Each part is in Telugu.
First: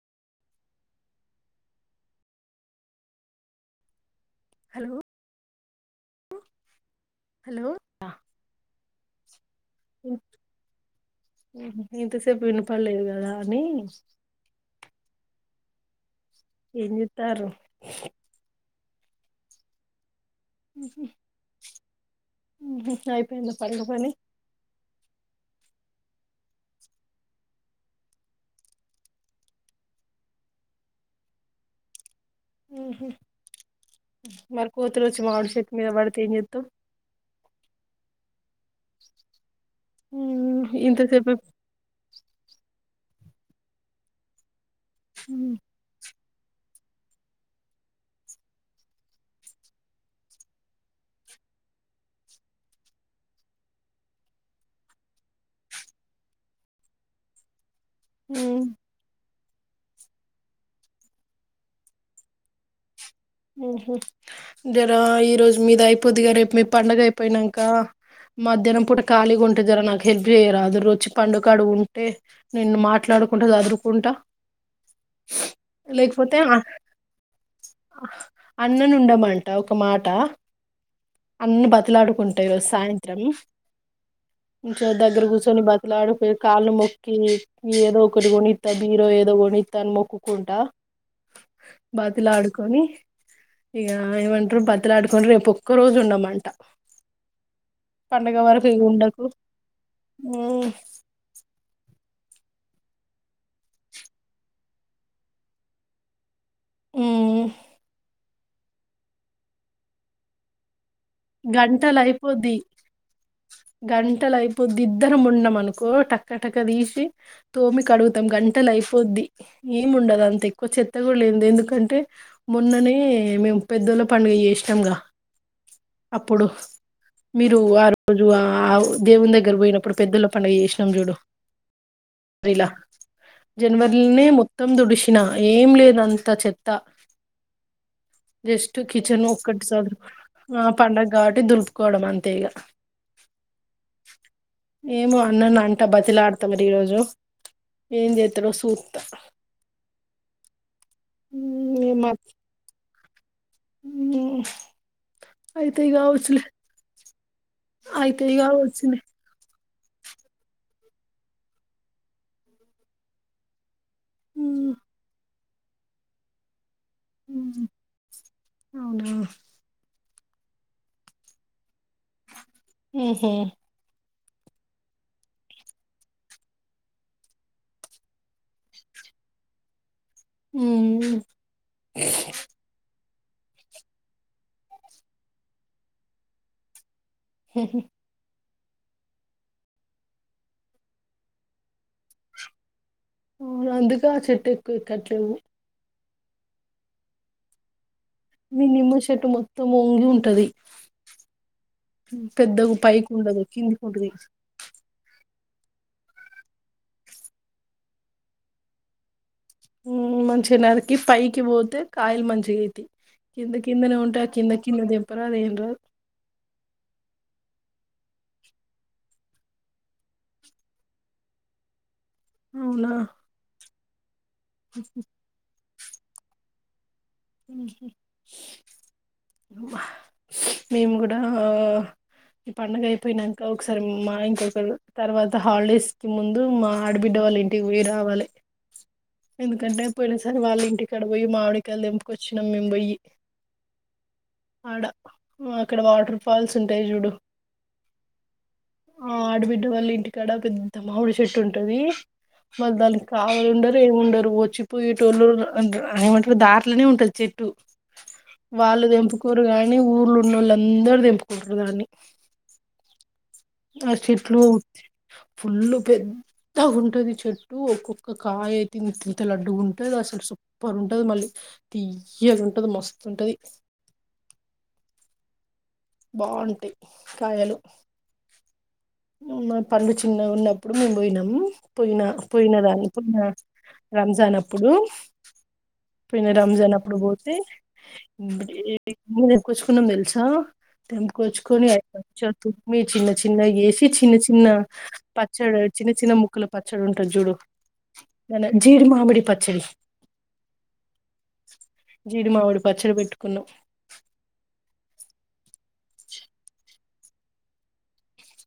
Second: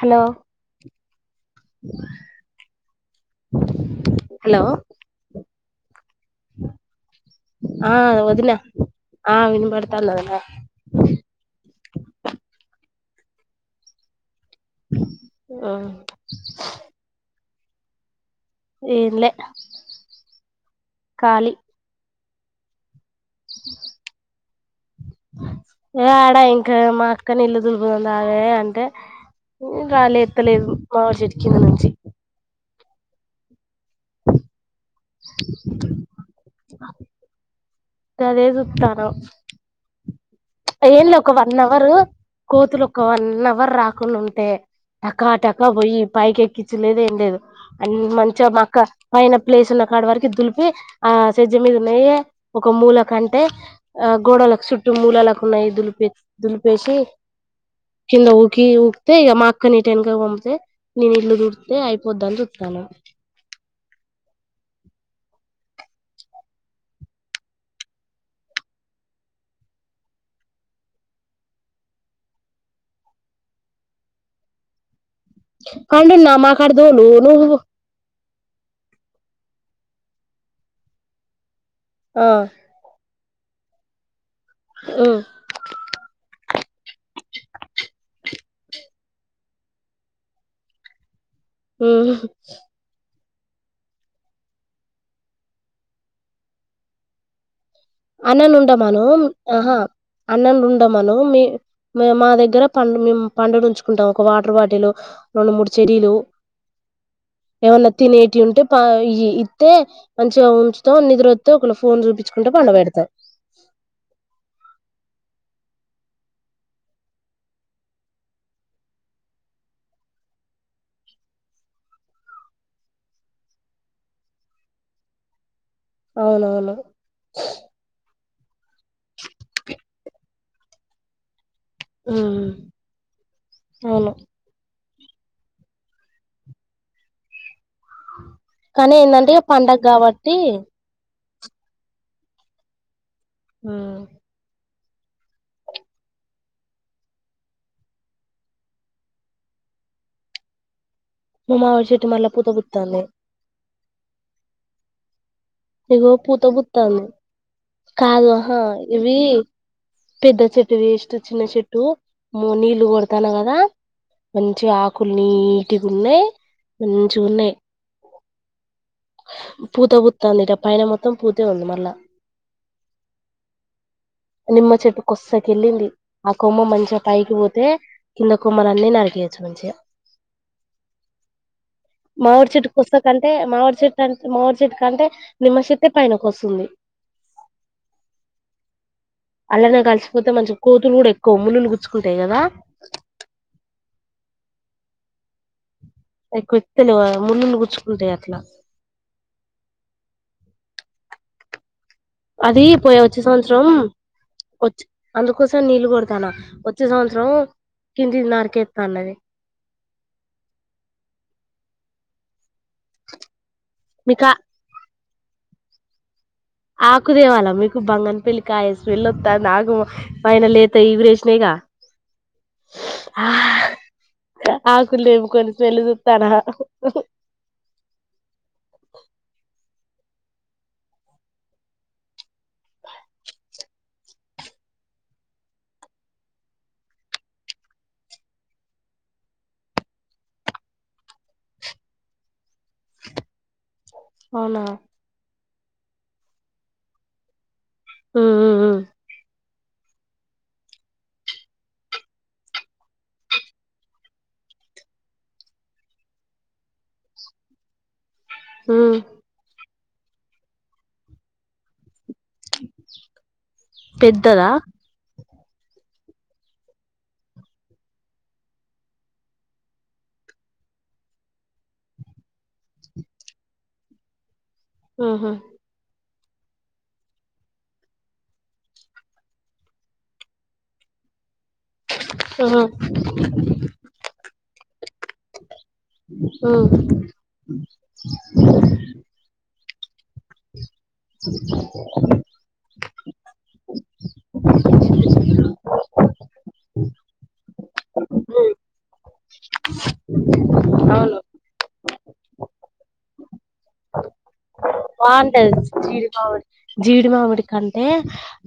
హలో అలో హలో హలో ఆ వదిన ఆ వినపడ్తాంద్ ఒదిన ఇంత సేప్ వినపడలేద్ గదా అని ఆ ఏంజేత్తార్రు ఏమ్లే కాలి గిప్పుడయిపోయింది పండ్గ పని యాడా ఇంకా మా అక్కని ఇల్లు దులుపుద్ దాయే అంటే గాలేత్తలే మామీ షెట్టు కిందినుంచి మ్ హ్ మర్కు ఒచ్చి మావిడ్ షెట్టు మీద పడితే ఏం చేత్తవ్ అదే చూత్తాన ఏం లే ఇంతసేపు ఒక వన్ అవరు కోతుల్ ఒక వన్ అవర్ రాకుండుంటే టకా టకా బోయి పైకెక్కించలేదు ఏం లేదు అన్ మంచిగ మా అక్క పైన ప్లేస్ ఉన్న కాడ వరకి దులిపి ఆసజ మీదున్నయే ఒక మూల కంటే అ గోడలక్ సుట్టు మూలలక్ న్నాయ్ దులిపి దులిపేషీ కింద ఊకి ఊక్తే ఇగ మాక్ కన్ నీటెన్క్గాక్ పంపితే నేన్ ఇల్లు దుడిత్తె అయిపోద్దాన్ చూత్తాన్నం మ్ హ్ జరా ఈ రోజ్ మీద్ అయిపోద్దిగా రేప్ మీ పండగ అయిపోయినాంక మధ్యాహ్నం పూట ఖాళీగుంటె జర నాక్ హెల్ప్ చేయరాదురుచ్చి పండుగాడుగుంటే నేను మాట్లాడ్ కుంటా జదురుకుంటా ఫండు నామా కాడ్దోలు ను అన్ననుండమంట ఒక మాటా అన్ని ఆ బతిలాడుకుంట ఈరోజ్ సాయంత్రం దగర గుసోని బతిలాడుకొ కాళ్ళు మొక్కి ఏదో ఒకటి కొనిత్త బీరో ఏదో కొనిత్త అన్ మొక్కుకుంటా మ్ హ్ ఇగా ఏమంటర్ బతిలాడుకొన్ రేప్ ఒక్క రోజ్ ఉండమంట పండగ వరకు ఇక అన్ననుండమను ఉండకు అహా ఉమ్, అన్ననుండమను మీ మా దగ్గర పం మేమ్ పండుగ ఉంచుకుంటాము ఒక వాటర్ బాటిలు రెండ్ మూడ్ చెరీలు ఉమ్, ఏమన్నా తినేటియ్ ఉంటే పా ఇయి ఇత్తే మంచిగా ఉంచ్ తా నిద్రొత్తె ఒకళ ఫోన్ చూపించుకుంట పండపెడతా గంటల అయిపోద్ది ఇద్దరం ఉన్నం అనుకో టక్క టక్క తీసి తోమి కడుగుతాం గంటల అయిఫోద్ది ఏముండదు అంత ఎక్కువ చెత్త గుడ లేది ఎందుకంటే మొన్ననే మేమ్ పెద్దోళ్ళ పండుగ జేష్ణంగా అప్పుడు అవునవును మీరు ఆ రొజ్ ఆ దేవుని దగ్గర పోయినప్పుడు పెద్దల పండగ చేసినాం చూడు ఇలా అవును జనవరిలోనే మొత్తం దుడు సిన ఏం లేదు అంతా చెత్తా కానీ ఏందంటే పండగ సదురు కాబట్టి ఆ పండగ కాబట్టి దులుపుకోవడం అంతే ఇగా ఏమో అన్నని అంట బతిమిలాడతా మరి ఈరోజు ఏం చేత్తరో సూత్త మా మామిడి చెట్టు మళ్ళా పూత పూత్తాంది హ్మ్ ఇగో పూత పూత్తాంది కాదు అయితయి ఆహా కావచ్చులే ఇవి పెద్ద చెట్టు వేస్ట్ చిన్న చెట్టు నీళ్లు కొడతాను కదా ఉమ్, మంచిగ ఆకులు నీటిగా ఉన్నాయి మంచిగ ఉన్నాయి ఉమ్, అవునా పూత పూత్తాందిట పైన మొత్తం పూతే ఉంది మళ్ళా ఊహూ నిమ్మ చెట్టు కొసకెళ్ళింది ఆ కొమ్మ మంచిగా పైకి పోతే కింద కొమ్మలన్నీ నరికియి యెచ్చు మంచిగా హ్మ్ మామిడి చెట్టు కొస్స కంటే మామిరి చెట్టు అంటే మామిరి చెట్టు కంటే నిమ్మ చెట్టే పైనకి వస్తుంది ఊహూ అల్లనే కలిసిపోతే మంచి కోతులు కూడా ఎక్కువ ముల్లు గుచ్చుకుంటాయి కదా [inaudible] అందుకా ఆ చెట్టెక్కువ కట్టలేము ఎక్కువ ఎత్తలేవా ముల్లులు గుచ్చు మీ నిమ్మ చెట్టు మొత్తం వంగి ఉంటది అది పెద్దగా పోయా పైకి వచ్చే ఉండదు సంవత్సరం కిందికి ఉంటది వచ్ అందుకు కోసం నీళ్ళు కొడతాన్నా వచ్చే సంవత్సరం కిందిది నరికేత్తా అన్నది ఊ మంచిగా నరికి పైకి పోతే కాయలు మంచిగి తి కింద కిందనే ఉంటా మీకు ఆ కింద కింద తెంపరాదు ఏం రాదు ఆకుదేవాలా మీకు బంగనపల్లి కాయ స్మెల్ వత్తాంది నాకు పైన లేత ఇగురేసినాయిగా అవునా ఆకులు తెంపుకోని స్మెల్లు జూత్తానా ఊహూ మేము కూడా ఆ ఈ పండుగ అయిపోయినంక ఒకసారి మా ఆయనకొకళ్ళు తర్వాత హాలిడేస్ కి ముందు మా ఆడబిడ్డ వాళ్ళ ఇంటికి పోయి రావాలి ఎందుకంటే పోయిన సారి వాళ్ళ ఇంటి కాడ పొయ్యి మామిడికాయలు తెంపు కొచ్చినాం మేం బొయ్యి అవునా ఊ అక్కడ వాటర్ ఫాల్స్ ఉంటాయి చూడు ఉమ్ ఉమ్ ఉమ్ ఆ ఆడబి డ వాళ్ళ ఇంటికాడ పెద్ద మామిడి చెట్టు ఉంటది వాళ్ళు దానికి కావాలుండరు ఏం ఉండరు వచ్చిపోయేటోళ్ళు [unintelligible] ఏమంటారు దార్ ట్లనే ఉంటది చెట్టు వాళ్ళు ఉమ్ తెంపుకోరు కాయ్ ని ఊర్లున్నోళ్ళందరూ తెంపుకుంటరు దాన్ని ఆ చెట్లు పెద్దదా ఫుల్లు పెద్దగ ఉంటంది చెట్టు ఒక్కొక్క కాయ అయితే ఇంతింత లడ్డు ఉంటుంది అసలు సూపర్ ఉంటది మళ్ళీ తీయ్యగా ఉంటది మస్తుంటుది ఆహా బావుంటాయి కాయలు మా పండు చిన్న ఉన్నప్పుడు మేము పోయినం పోయిన పోయిన ఉహు దాని పోయిన రంజాన్ అప్పుడు పన్న ఉమ్ రంజాన్ అప్పుడు పోతే ఇ కొను మిల్స దంకొచ్చుకొని అ పచ్చ తుమ్మి చిన్న చిన్న వేసి చిన్న చిన్న పచ్చడి చిన్న చిన్న ముకులు పచ్చడి ఉంటా జుడు న ఉమ్ జీడి మామిడి పచ్చడి అవును జీడి మావిడు పచ్చడి పెట్టుకున్నా బాగుంటది జీడి మామిడి జీడి మామిడి కంటే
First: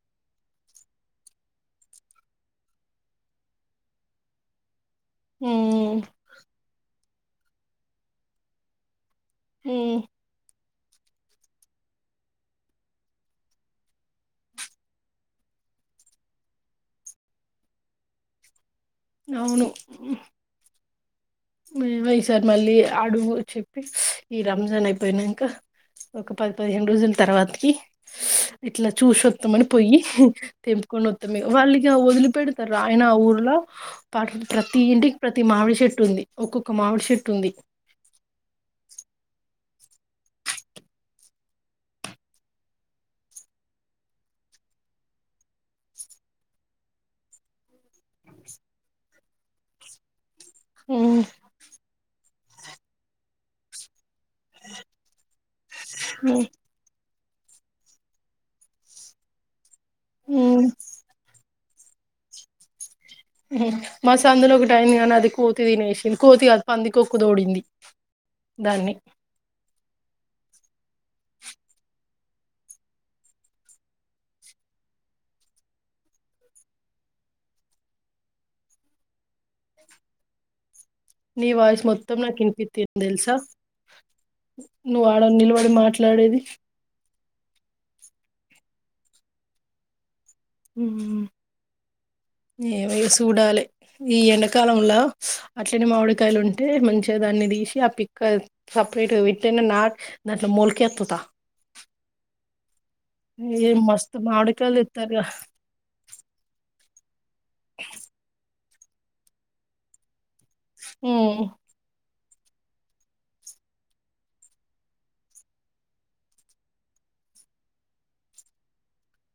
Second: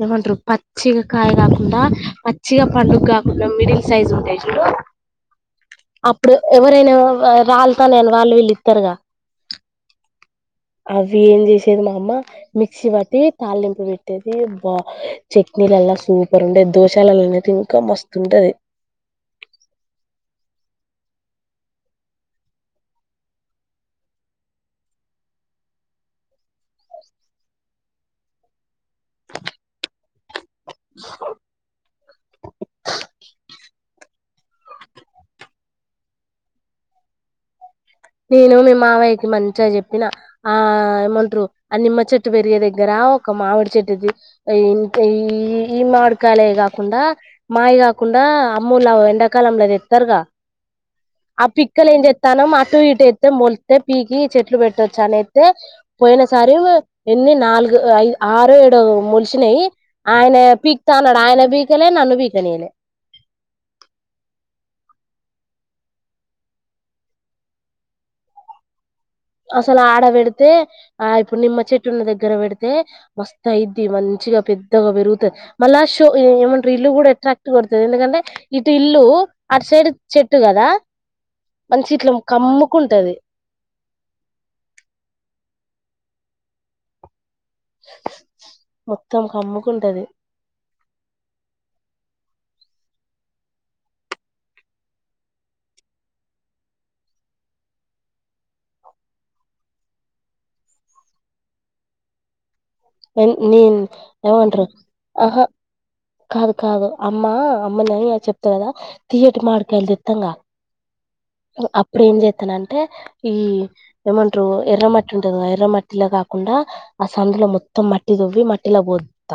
ఏమంటారు పచ్చిగా కాయ కాకుండా మచ్చిగా పండుగ కాకుండా మిడిల్ సైజ్ ఉంటాయి చూడు ఉమ్ అప్పుడు ఎవరైనా రాలతా నేను వాళ్ళు వీళ్ళు ఇస్తారుగా ఉ అవి ఏం చేసేది మా అమ్మ మిక్సీ పట్టి తాళిలింపులు పెట్టేది బా చె చట్నీలలా సూపర్ ఉండే దోశాలలో అనేది ఇంకా మస్తుంటది అవును వై సార్ మళ్ళీ అడుగు చెప్పి ఈ రంజాన్ అయిపోయినాంక ఒక పది పదిహేను రోజుల తర్వాతకి ఇట్లా చూసొస్తామని పోయి తెంపుకొని వత్తాం వాల్లిగా వదిలిపెడతారు ఆయన ఆ ఊర్లో పాట ప్రతి ఇంటికి ప్రతి మామిడి చెషట్టు ఉంది ఒక్కొక్క మామిడి చెషెట్టు ఉంది నేను మీ మావయ్యకి మంచిగా చెప్పిన ఆ ఏమంటారు ఆ నిమ్మ చెట్టు పెరిగే దగ్గర ఒక మామిడి చెట్టుది ఈ ఈ మామిడికాాల కాకుండా మావి కాకుండా కుండా అమ్మూలా ఎండాకాలంలోది ఇస్తారుగా ఉమ్, ఆ పిక్కల ఎ చెత్తాన అ టూ ఇటు ఎత్తే ములితే పీకి చెట్లు పెట్టొచ్చు అన అయితే పోయిన ఉమ్, సారి ఎన్ని నాలుగుఐ ఆరు ఏడుో ములిసినయి ఆయన ఉమ్, పీక్తా అన్నాడు ఆయన పీక్ కలే నన్ను పీకనీలే మ సందులో ఒక టైం కానీ అది కోతి తినేసింది కోతి అది పంది కొక్కు తోడింది దాన్ని అసలు ఆడ పెడితే ఆ ఇప్పుడు నిమ్మ చెట్టున్న దగ్గర పెడితే మస్తాయిది మంత మంచిగా పెద్దగా పెరుగుతుంది మళ్ళా షో ఏమంటారు ఇల్లు కూడా అట్రాక్ట్ కడుతుంది ఎందుకంటే ఇటు ఇల్లు అటు సైడ్ చెట్టు కదా నీ వాయిస్ మంచి ఇట్లా మొత్తం నాకు ఇనిపిత్తింది కమ్ముకుంటది తెలుసా నువ్వు ఆడ నిలబడి మాట్లాడేది మొత్తం కమ్ముకుంటది ఉ [inaudible] ఏమ సూడాలే ఈ ఎండాకాలంలో అట్లంటి మామిడికాయలు ఉంటే మంచిగా దాన్ని తీసి ఆ పిక్క సపరేట్ పెట్టనే నాట్ దాంట్లో మోల్కెత్తుతా [inaudible] ఎ ఏం నన్ మస్తు ఎమంటారు మామిడికాయలు తెత్తారుగా ఆహా కాదు కాదు అమ్మా అమ్మ ని చెప్తా కదా తియ్యటి మాడికాయలు దేత్తం గ ఉమ్ అప్పుడ ఏం చే అతన అంటే ఈ ఏమంటారు ఎర్రమట్టి ఉంటుంది కదా ఎర్రమట్టిలో కాకుండా ఆ సందులో మొ మొత్తం మట్టి దువ్వి మట్టిలా పోత్త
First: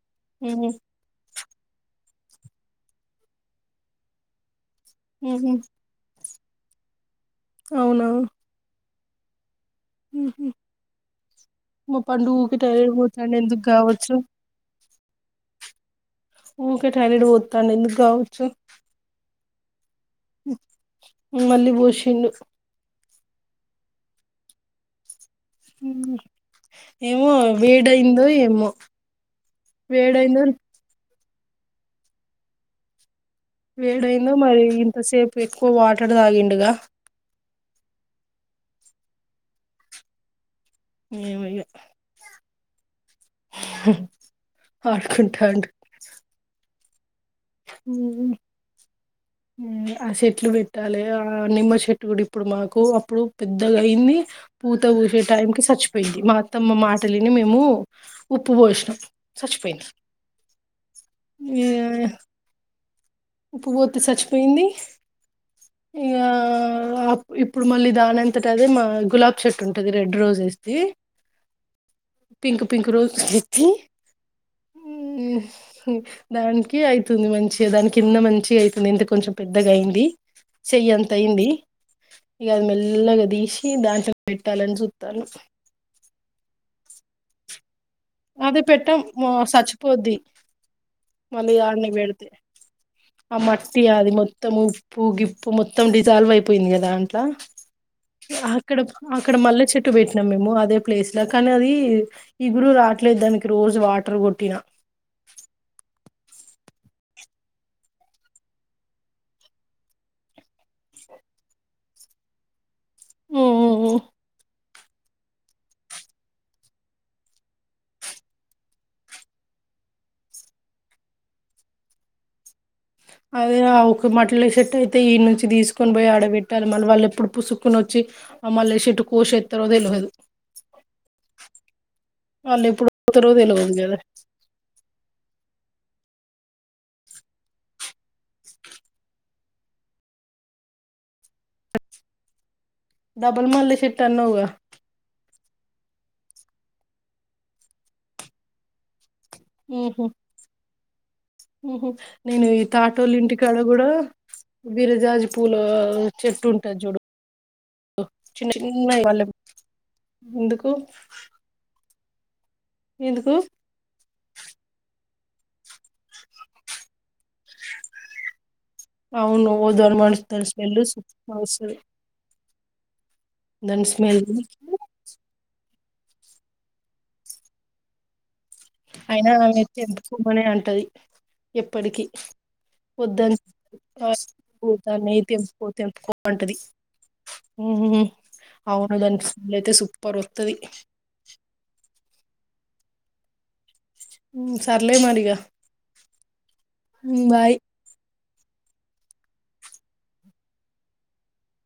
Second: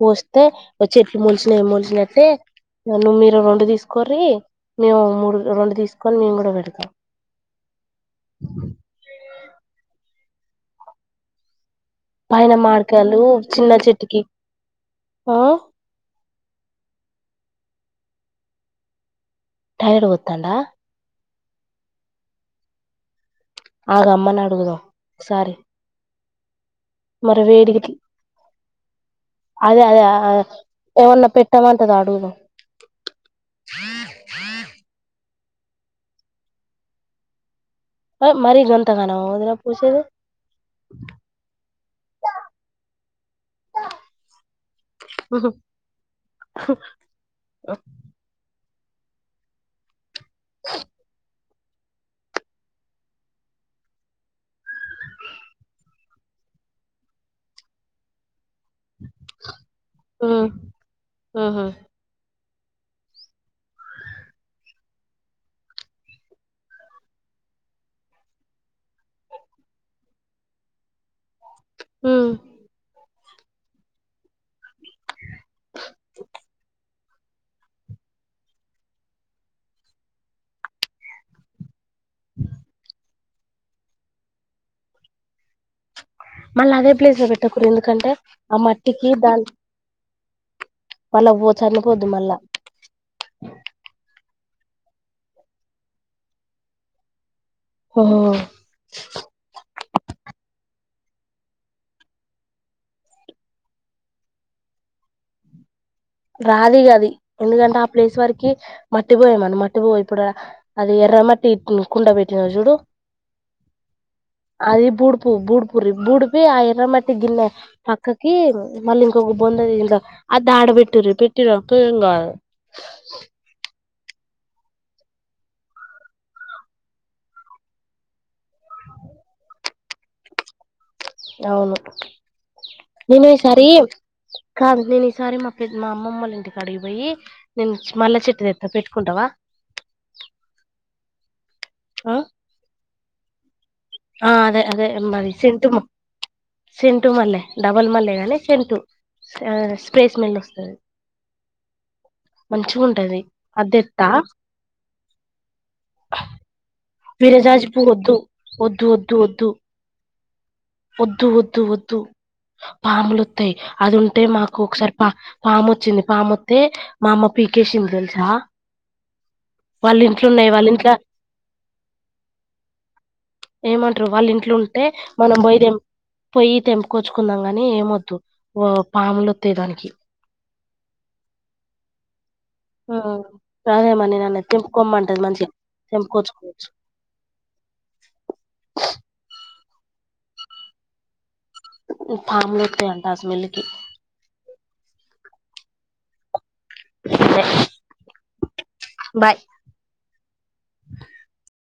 పోస్తే ఉహు చెట్లు మొలిసి నే మసినయితే నువ్వు మీరు రెండు తీసుకోర్రి మేము మూడు రెండు తీసుకొని మేము ఎడుక అవునవు మా పైన పండుగకి మాడికాయలు టైపోతుండి ఎందుకు చిన్న కావచ్చు చెట్టుకి ఆ ఊకే టాయిలెట్ పోతాంది ఎందుకు కావచ్చు టాయిలెట్ పొత్తండా మళ్ళీ పోషిండు ఆగా అమ్మని అడుగుదా సారీ ఉమ్. ఏమో వేడయిందో ఏమో అదే అదే వేడైందో ఎమన్నా పెట్టామంటదో అడుగుదం వేడైందో మరి ఇంతసేపు ఎక్కువ వాటర్ తాగిండుగా మరి గన్ంతగాానా వదినకు పూసేది ఏమొ ఇగ ఉహు ఆదుకుంటండు డ్ హు ఆ చెెట్లు విట్టాలే అ నిమ్మ చెట్టు కూడా ఇప్పుడు మాకు అప్పుడు పెద్దగా అయింది పూత పూసే టైం కి చచ్చిపోయింది తమ మాటలిని మేము ఉప్పు పోషినం చచ్చిపోఇంది ఉ ఉహు ఉప్పు పోతే చచ్చిపోయింది ఇగ ఇప్పుడు మళ్ళీ దానంతట అదే మా గులాబ్ చెట్టు ఉంటది red roses the uh pink pink rose తి అ హు మ్ దానికి అవుతుంది మంచిగా దానికింద మంచిగా అవుతుంది ఇంత కొంచెం పెద్దగా అయింది చెయ్య అంత ఇంది ఇగ అది మెల్లగా తీసి దాంట్లో పెట్టాలని చూస్తాను మళ్ళీ అదే ప్లేస్ లో పెట్టకూడదు ఎందుకంటే ఆ అదే మట్టికి దాన్ మళ్ళ ఆడనే బేడతే మళ్ళా ఆ మట్టి అది మొత్ మొత్తం ఉప్పు గిప్పు మొత్తం డిజాల్వ్ అయిపోయింది కదాంట్ల అక్కడ అక్కడ మల్లె చెట్టు పెట్టినాం మేము అదే ప్లేస్ లో కానీ అది ఈ గురు రా అట్లేద్దానికి రోజు వాటర్ కొట్టినా రాదిగాది ఎందుకంటే ఆ ప్లేస్ వరకి మట్టి పోయమను మట్టి పో ఇప్పుడు అది ఎర మా కుండ పెటిన జూడు మ్ మ్ మ్మ్ అది బూడుపు బూడుపూరి బూడిపి ఆ ఎర్రమట్టి గిన్నె పక్కకి మళ్ళీ ఇంకొక బొ అది దాడ పెట్టిరి పెట్టిరునుకో ఎం కదూ మట్లషట్టు అయితే ఈ నుంచి తీసుకొని పోయి ఆడబెట్టాలి మన వాళ్ళ ఎప్పుడు పుసుకుని వచ్చి మళ్ళ షట్ కోశేత్తరో తెలువదు అవును వాళ్ళు ఎప్పుడు నిను పోతారో ఈసారి తెలవదు కదా కాదు నిను ఈసారి మ మా అమ్మమ్మల్ల ఇంటికి అడిగిపోయి నేను మల్ల చెట్టు తెత్తా పెట్టుకుంటావా ఆ డబల్ మల్లె ష్ ఆ అదే అదే మరి సెంటు మల్లె డబల్ మల్లె గాని సెంటు ఆ స్ప్రేయ్ స్మెల్ వస్తది మ్ హు నేను ఈ మంచిగా తాతిల్ల ఉంటది ఇంటికాడ కూడా అద్దెట్టా విీరజాజి పూల చెట్టు ఉంటుది చూడు మీరజాజపూవ్వు వద్దు చిన్న వద్దు చిన్నయి వద్దు వాళ్ళ వద్దు ఎందుకు వద్దు వద్దు వద్దు ఎందుకు పాములోత్తాయ్ అది ఉం అంటే మాకు ఒకసారి పా పామొచ్చింది పామ్ వస్తే మా అమ్మ పీకేసింది తెలుసా అవును వాళ్ళ ఇంట్లో దాని ఉన్నాయి వాళ్ళ స్మెల్ ఇంట్ల సూపర్ వస్తది దాని ఏమంటారు స్మెల్ వాళ్ళ ఇంట్లో ఉంటే మనం బోయ్ తెమ్ పోయి తెంపుికొచ్చుకుందాం కాని ఏమొద్దు ఓ అయినా పాములొత్తయి ఆమె దానికి ఎంతకుమనే అంటది ఎప్పటికి ఆ వద్దన్ అదే మరి నన్ను ద్ద న తెంపుకోమ్మంటది మంచిగా తెంపుకో తెంపుకో అంటది తెంపుకొచ్చుకోవచ్చు ఉ అవున దాని అయితే సూపర్ ఓస్తది పాములు ఓతయంట అంట ఆ స్మెల్కి సర్లే మరిగ కి బాయ్ బాయ్ [unintelligible]